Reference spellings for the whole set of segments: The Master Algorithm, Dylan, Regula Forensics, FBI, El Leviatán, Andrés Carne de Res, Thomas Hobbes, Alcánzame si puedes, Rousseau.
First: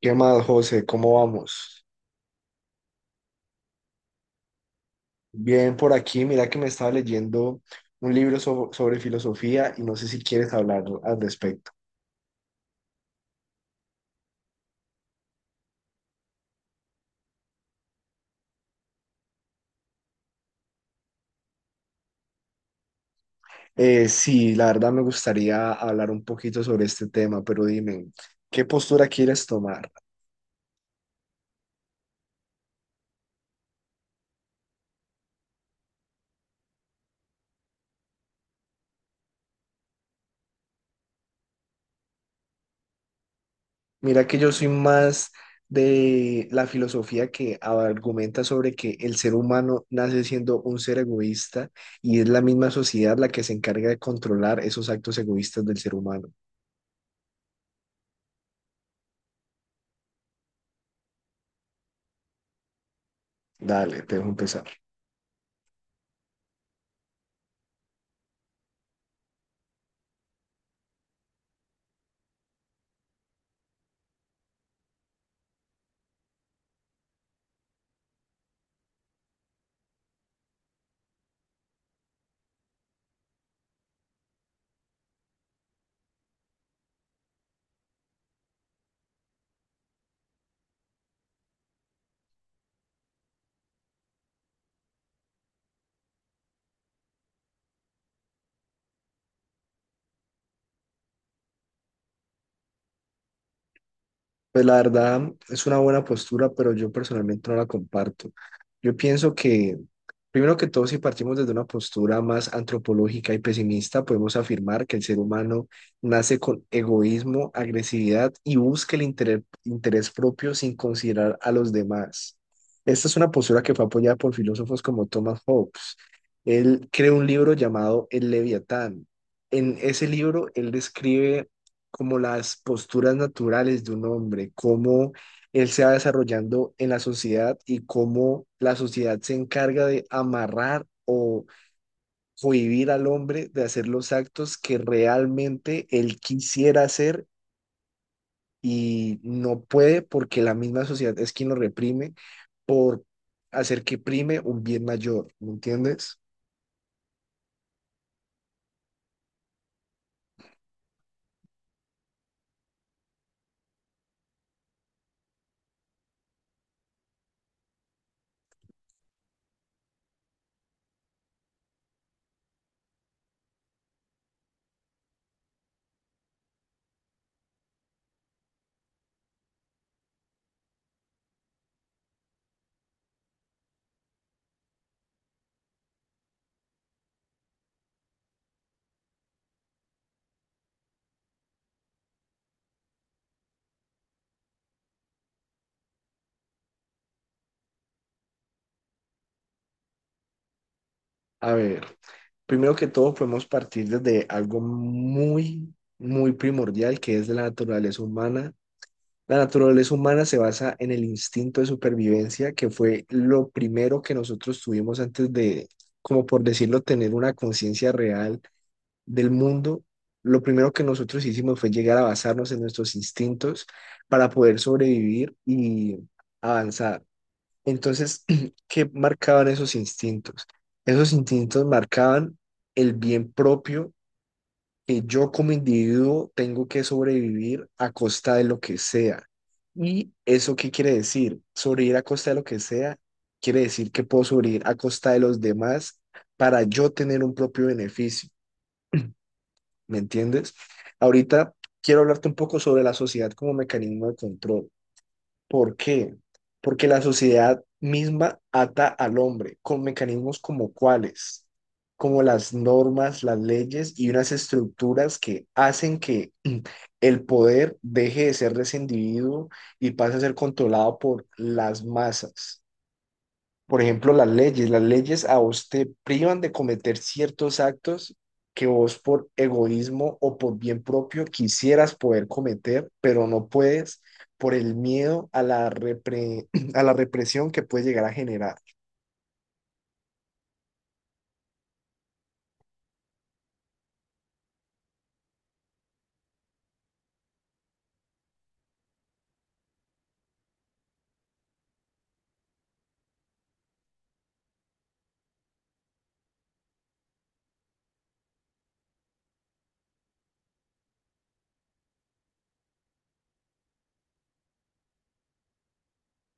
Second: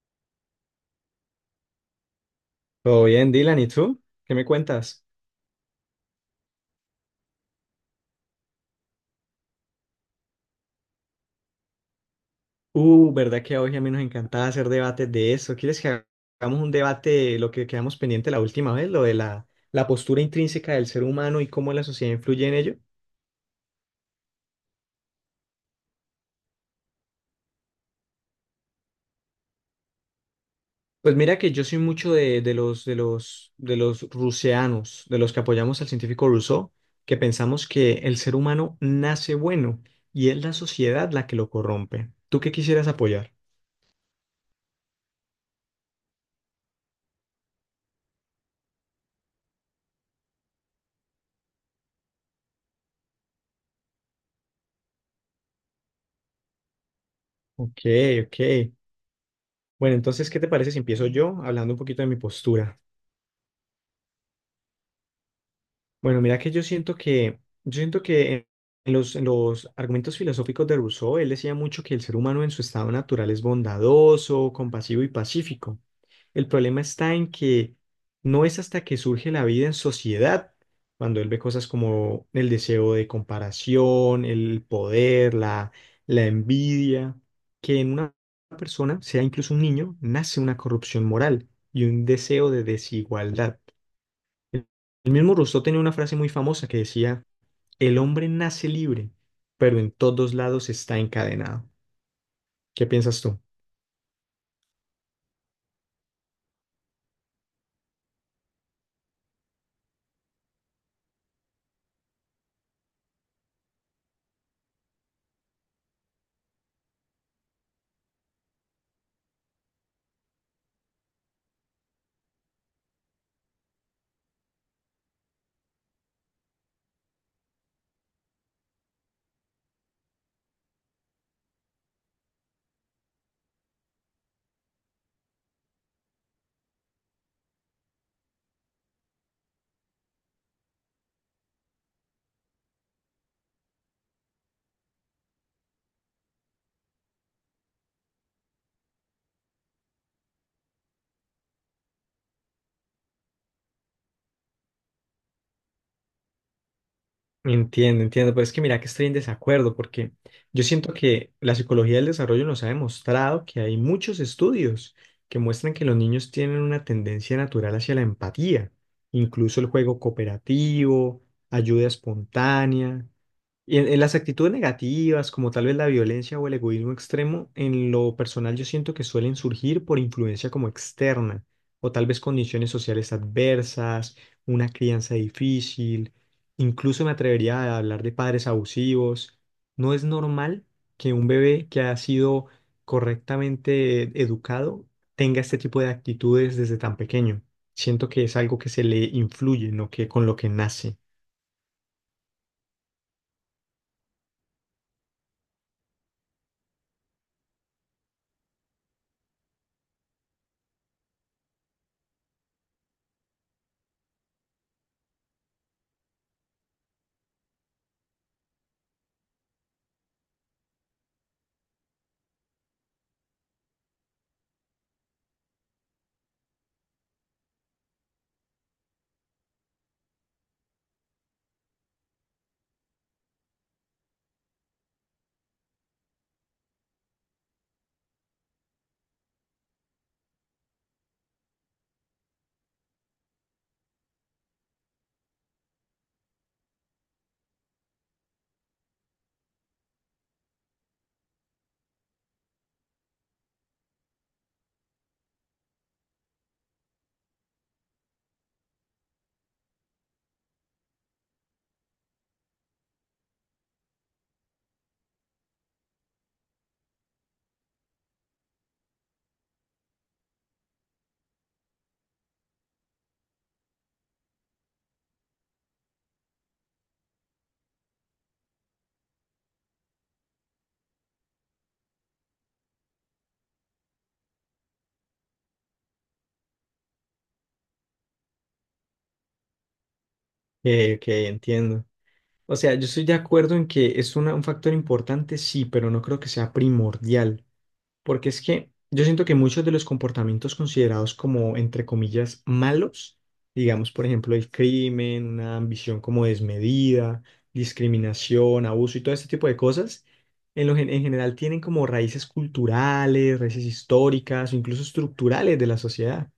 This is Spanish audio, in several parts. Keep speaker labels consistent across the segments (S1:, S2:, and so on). S1: ¿Qué más, José? ¿Cómo vamos?
S2: Todo bien, Dylan, ¿y tú? ¿Qué me cuentas?
S1: Bien por aquí, mira que me estaba leyendo un libro sobre filosofía y no sé si quieres hablar al respecto.
S2: ¿Verdad que a hoy a mí nos encantaba hacer debates de eso? ¿Quieres que hagamos un debate, lo que quedamos pendiente la última vez, lo de la postura intrínseca del ser humano y cómo la sociedad influye en ello?
S1: Sí, la verdad me gustaría hablar un poquito sobre este tema, pero dime, ¿qué postura quieres tomar?
S2: Pues mira que yo soy mucho de los ruseanos, de los que apoyamos al científico Rousseau, que pensamos que el ser humano nace bueno y es la sociedad la que lo corrompe. ¿Tú qué quisieras apoyar?
S1: Mira que yo soy más de la filosofía que argumenta sobre que el ser humano nace siendo un ser egoísta y es la misma sociedad la que se encarga de controlar esos actos egoístas del ser humano.
S2: Ok, ok. Bueno, entonces, ¿qué te parece si empiezo yo hablando un poquito de mi postura?
S1: Dale, te dejo empezar.
S2: Bueno, mira que yo siento que en los argumentos filosóficos de Rousseau, él decía mucho que el ser humano en su estado natural es bondadoso, compasivo y pacífico. El problema está en que no es hasta que surge la vida en sociedad, cuando él ve cosas como el deseo de comparación, la envidia, que en una persona, sea incluso un niño, nace una corrupción moral y un deseo de desigualdad. El el mismo Rousseau tenía una frase muy famosa que decía: el hombre nace libre, pero en todos lados está encadenado. ¿Qué piensas tú?
S1: Pues la verdad es una buena postura, pero yo personalmente no la comparto. Yo pienso que, primero que todo, si partimos desde una postura más antropológica y pesimista, podemos afirmar que el ser humano nace con egoísmo, agresividad y busca el interés propio sin considerar a los demás. Esta es una postura que fue apoyada por filósofos como Thomas Hobbes. Él creó un libro llamado El Leviatán. En ese libro, él describe como las posturas naturales de un hombre, cómo él se va desarrollando en la sociedad y cómo la sociedad se encarga de amarrar o cohibir al hombre de hacer los actos que realmente él quisiera hacer y no puede porque la misma sociedad es quien lo reprime por hacer que prime un bien mayor, ¿me entiendes?
S2: Entiendo, entiendo, pero es que mira que estoy en desacuerdo porque yo siento que la psicología del desarrollo nos ha demostrado que hay muchos estudios que muestran que los niños tienen una tendencia natural hacia la empatía, incluso el juego cooperativo, ayuda espontánea. Y en las actitudes negativas, como tal vez la violencia o el egoísmo extremo, en lo personal yo siento que suelen surgir por influencia como externa, o tal vez condiciones sociales adversas, una crianza difícil, incluso me atrevería a hablar de padres abusivos. No es normal que un bebé que ha sido correctamente educado tenga este tipo de actitudes desde tan pequeño. Siento que es algo que se le influye, no que con lo que nace,
S1: A ver, primero que todo podemos partir desde algo muy, muy primordial que es de la naturaleza humana. La naturaleza humana se basa en el instinto de supervivencia, que fue lo primero que nosotros tuvimos antes de, como por decirlo, tener una conciencia real del mundo. Lo primero que nosotros hicimos fue llegar a basarnos en nuestros instintos para poder sobrevivir y avanzar. Entonces, ¿qué marcaban esos instintos? Esos instintos marcaban el bien propio, que yo como individuo tengo que sobrevivir a costa de lo que sea. ¿Y eso qué quiere decir? Sobrevivir a costa de lo que sea quiere decir que puedo sobrevivir a costa de los demás para yo tener un propio beneficio, ¿me entiendes? Ahorita quiero hablarte un poco sobre la sociedad como mecanismo de control. ¿Por qué? Porque la sociedad misma ata al hombre con mecanismos como cuáles, como las normas, las leyes y unas estructuras que hacen que mm, el poder deje de ser de ese individuo y pase a ser controlado por las masas. Por ejemplo, las leyes. Las leyes a vos te privan de cometer ciertos actos que vos por egoísmo o por bien propio quisieras poder cometer, pero no puedes por el miedo a la repre- a la represión que puede llegar a generar.
S2: que entiendo. O sea, yo estoy de acuerdo en que es un factor importante, sí, pero no creo que sea primordial, porque es que yo siento que muchos de los comportamientos considerados como, entre comillas, malos, digamos, por ejemplo, el crimen, una ambición como desmedida, discriminación, abuso y todo este tipo de cosas, en general tienen como raíces culturales, raíces históricas o incluso estructurales de la sociedad.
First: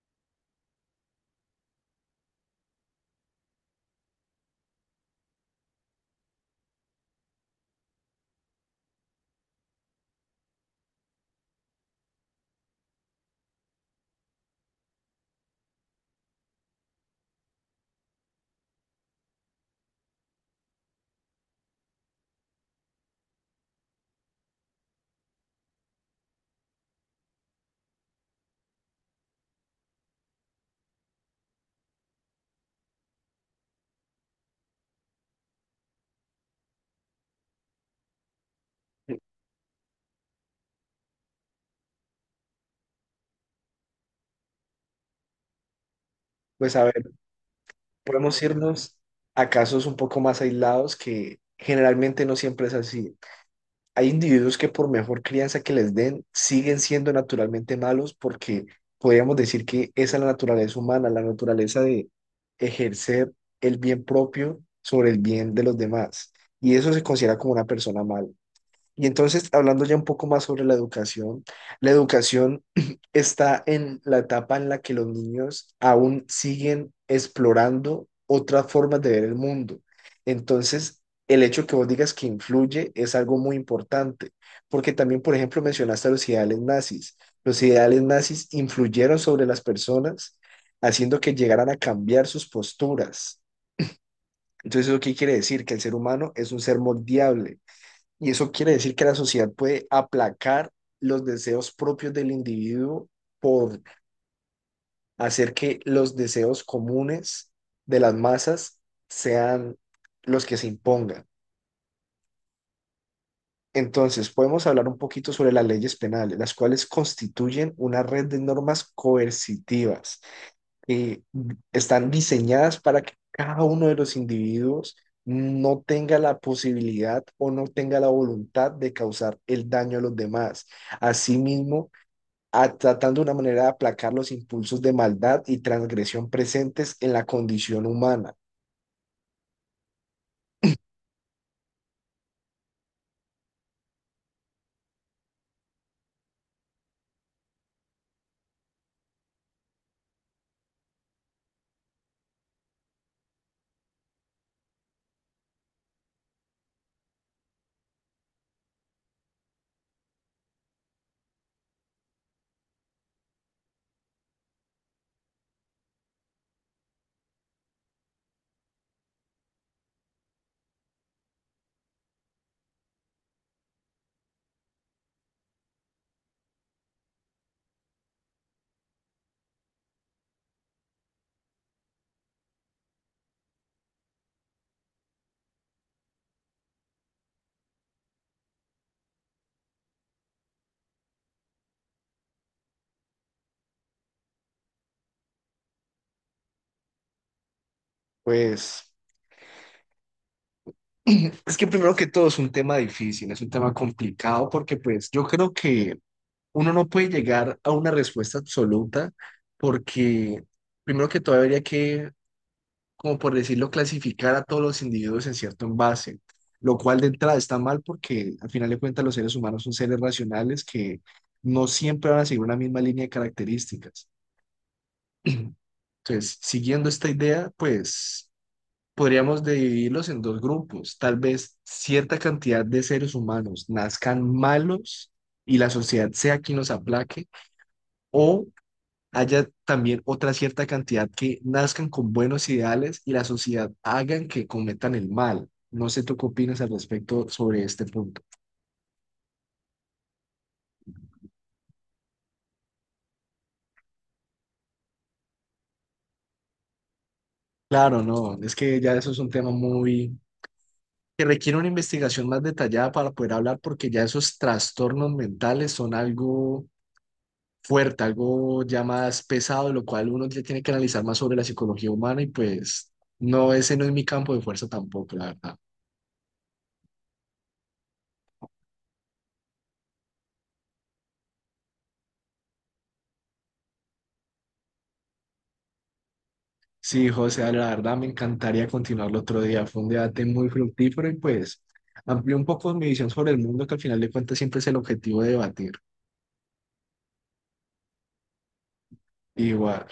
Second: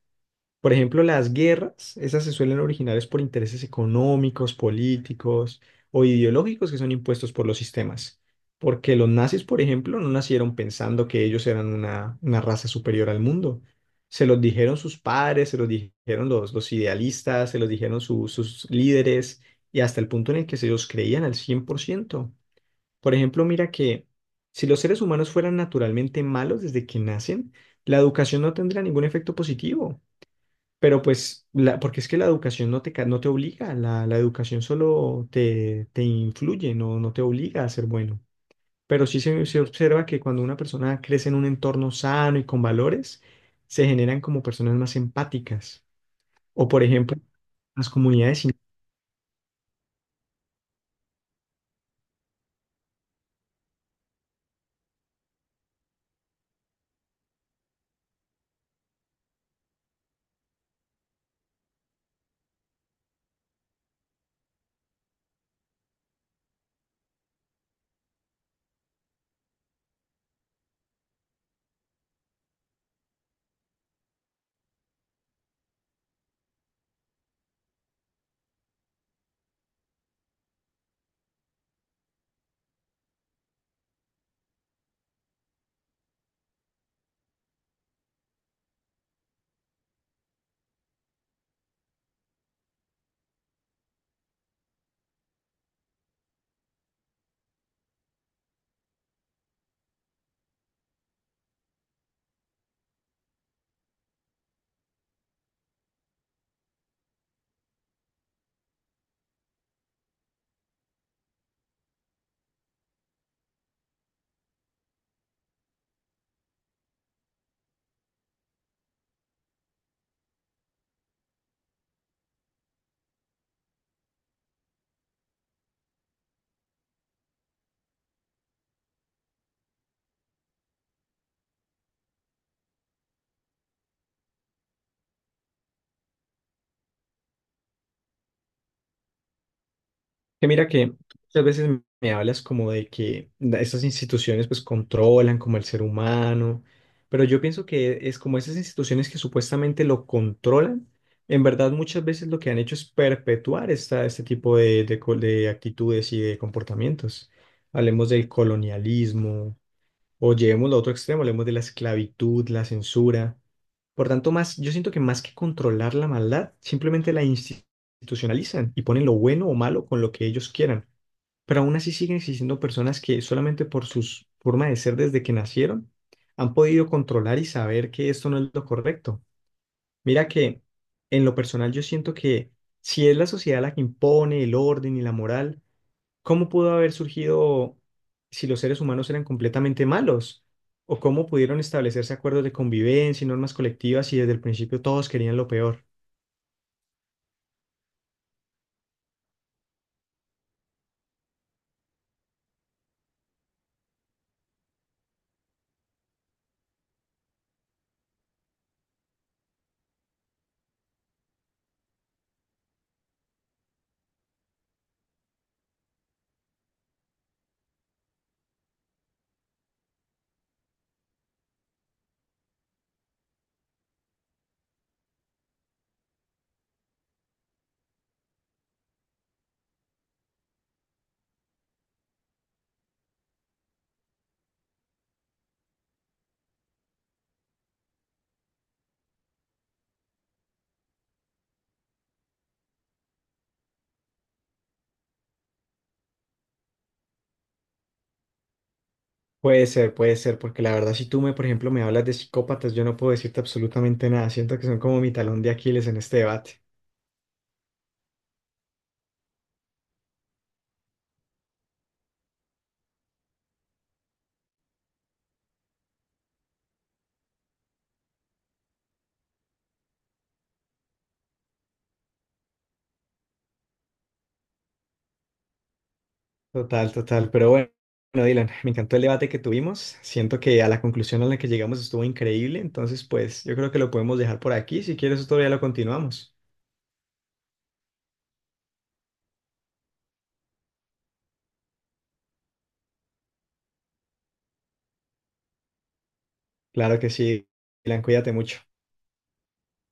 S2: Por ejemplo, las guerras, esas se suelen originar es por intereses económicos, políticos o ideológicos que son impuestos por los sistemas. Porque los nazis, por ejemplo, no nacieron pensando que ellos eran una raza superior al mundo. Se los dijeron sus padres, se los dijeron los idealistas, se los dijeron sus líderes y hasta el punto en el que se ellos creían al 100%. Por ejemplo, mira que si los seres humanos fueran naturalmente malos desde que nacen, la educación no tendría ningún efecto positivo. Pero pues, porque es que la educación no no te obliga, la educación solo te influye, no, no te obliga a ser bueno. Pero sí se observa que cuando una persona crece en un entorno sano y con valores, se generan como personas más empáticas. O
S1: Pues
S2: por
S1: a ver,
S2: ejemplo, las
S1: podemos
S2: comunidades.
S1: irnos a casos un poco más aislados que generalmente no siempre es así. Hay individuos que por mejor crianza que les den, siguen siendo naturalmente malos porque podríamos decir que esa es la naturaleza humana, la naturaleza de ejercer el bien propio sobre el bien de los demás. Y eso se considera como una persona mala. Y entonces, hablando ya un poco más sobre la educación está en la etapa en la que los niños aún siguen explorando otras formas de ver el mundo. Entonces, el hecho que vos digas que influye es algo muy importante, porque también, por ejemplo, mencionaste a los ideales nazis. Los ideales nazis influyeron sobre las personas, haciendo que llegaran a cambiar sus posturas. Entonces, ¿eso qué quiere decir? Que el ser humano es un ser moldeable y eso quiere decir que la sociedad puede aplacar los deseos propios del individuo por hacer que los deseos comunes de las masas sean los que se impongan. Entonces, podemos hablar un poquito sobre las leyes penales, las cuales constituyen una red de normas coercitivas, eh, están diseñadas para que cada uno de los individuos no tenga la posibilidad o no tenga la voluntad de causar el daño a los demás. Asimismo, tratando de una manera de aplacar los impulsos de maldad y transgresión presentes en la condición humana.
S2: Que mira que tú muchas veces me hablas como de que estas instituciones pues controlan como el ser humano, pero yo pienso que es como esas instituciones que supuestamente lo controlan, en verdad muchas veces lo que han hecho es perpetuar este tipo de actitudes y de comportamientos. Hablemos del colonialismo, o llevemos lo otro extremo, hablemos de la esclavitud, la censura. Por tanto, más, yo siento que más que controlar la maldad, simplemente la institucionalizan y ponen lo bueno o malo con lo que ellos quieran. Pero aún así siguen existiendo personas que solamente por su forma de ser desde que nacieron han podido controlar y saber que esto no es lo correcto. Mira que en lo personal yo siento que si es la sociedad la que impone el orden y la moral, ¿cómo pudo haber surgido si los seres humanos eran completamente malos? ¿O cómo pudieron establecerse acuerdos de convivencia y normas colectivas si desde el principio todos querían lo peor?
S1: Pues es que primero que todo es un tema difícil, es un tema complicado porque pues yo creo que uno no puede llegar a una respuesta absoluta porque primero que todo habría que, como por decirlo, clasificar a todos los individuos en cierto envase, lo cual de entrada está mal porque al final de cuentas los seres humanos son seres racionales que no siempre van a seguir una misma línea de características. Entonces, siguiendo esta idea, pues podríamos dividirlos en dos grupos. Tal vez cierta cantidad de seres humanos nazcan malos y la sociedad sea quien los aplaque, o haya también otra cierta cantidad que nazcan con buenos ideales y la sociedad hagan que cometan el mal. No sé tú qué opinas al respecto sobre este punto.
S2: Puede ser, porque la verdad si tú me, por ejemplo, me hablas de psicópatas, yo no puedo decirte absolutamente nada. Siento que son como mi talón de Aquiles en este debate.
S1: Claro, no, es que ya eso es un tema muy que requiere una investigación más detallada para poder hablar porque ya esos trastornos mentales son algo fuerte, algo ya más pesado, lo cual uno ya tiene que analizar más sobre la psicología humana y pues no, ese no es mi campo de fuerza tampoco, la verdad.
S2: Total, total. Pero bueno, Dylan, me encantó el debate que tuvimos. Siento que a la conclusión a la que llegamos estuvo increíble. Entonces, pues yo creo que lo podemos dejar por aquí. Si quieres, otro día lo continuamos.
S1: Sí, José, la verdad me encantaría continuar el otro día. Fue un debate muy fructífero y pues amplió un poco mi visión sobre el mundo, que al final de cuentas siempre es el objetivo de debatir.
S2: Claro que sí, Dylan, cuídate mucho.
S1: Igual.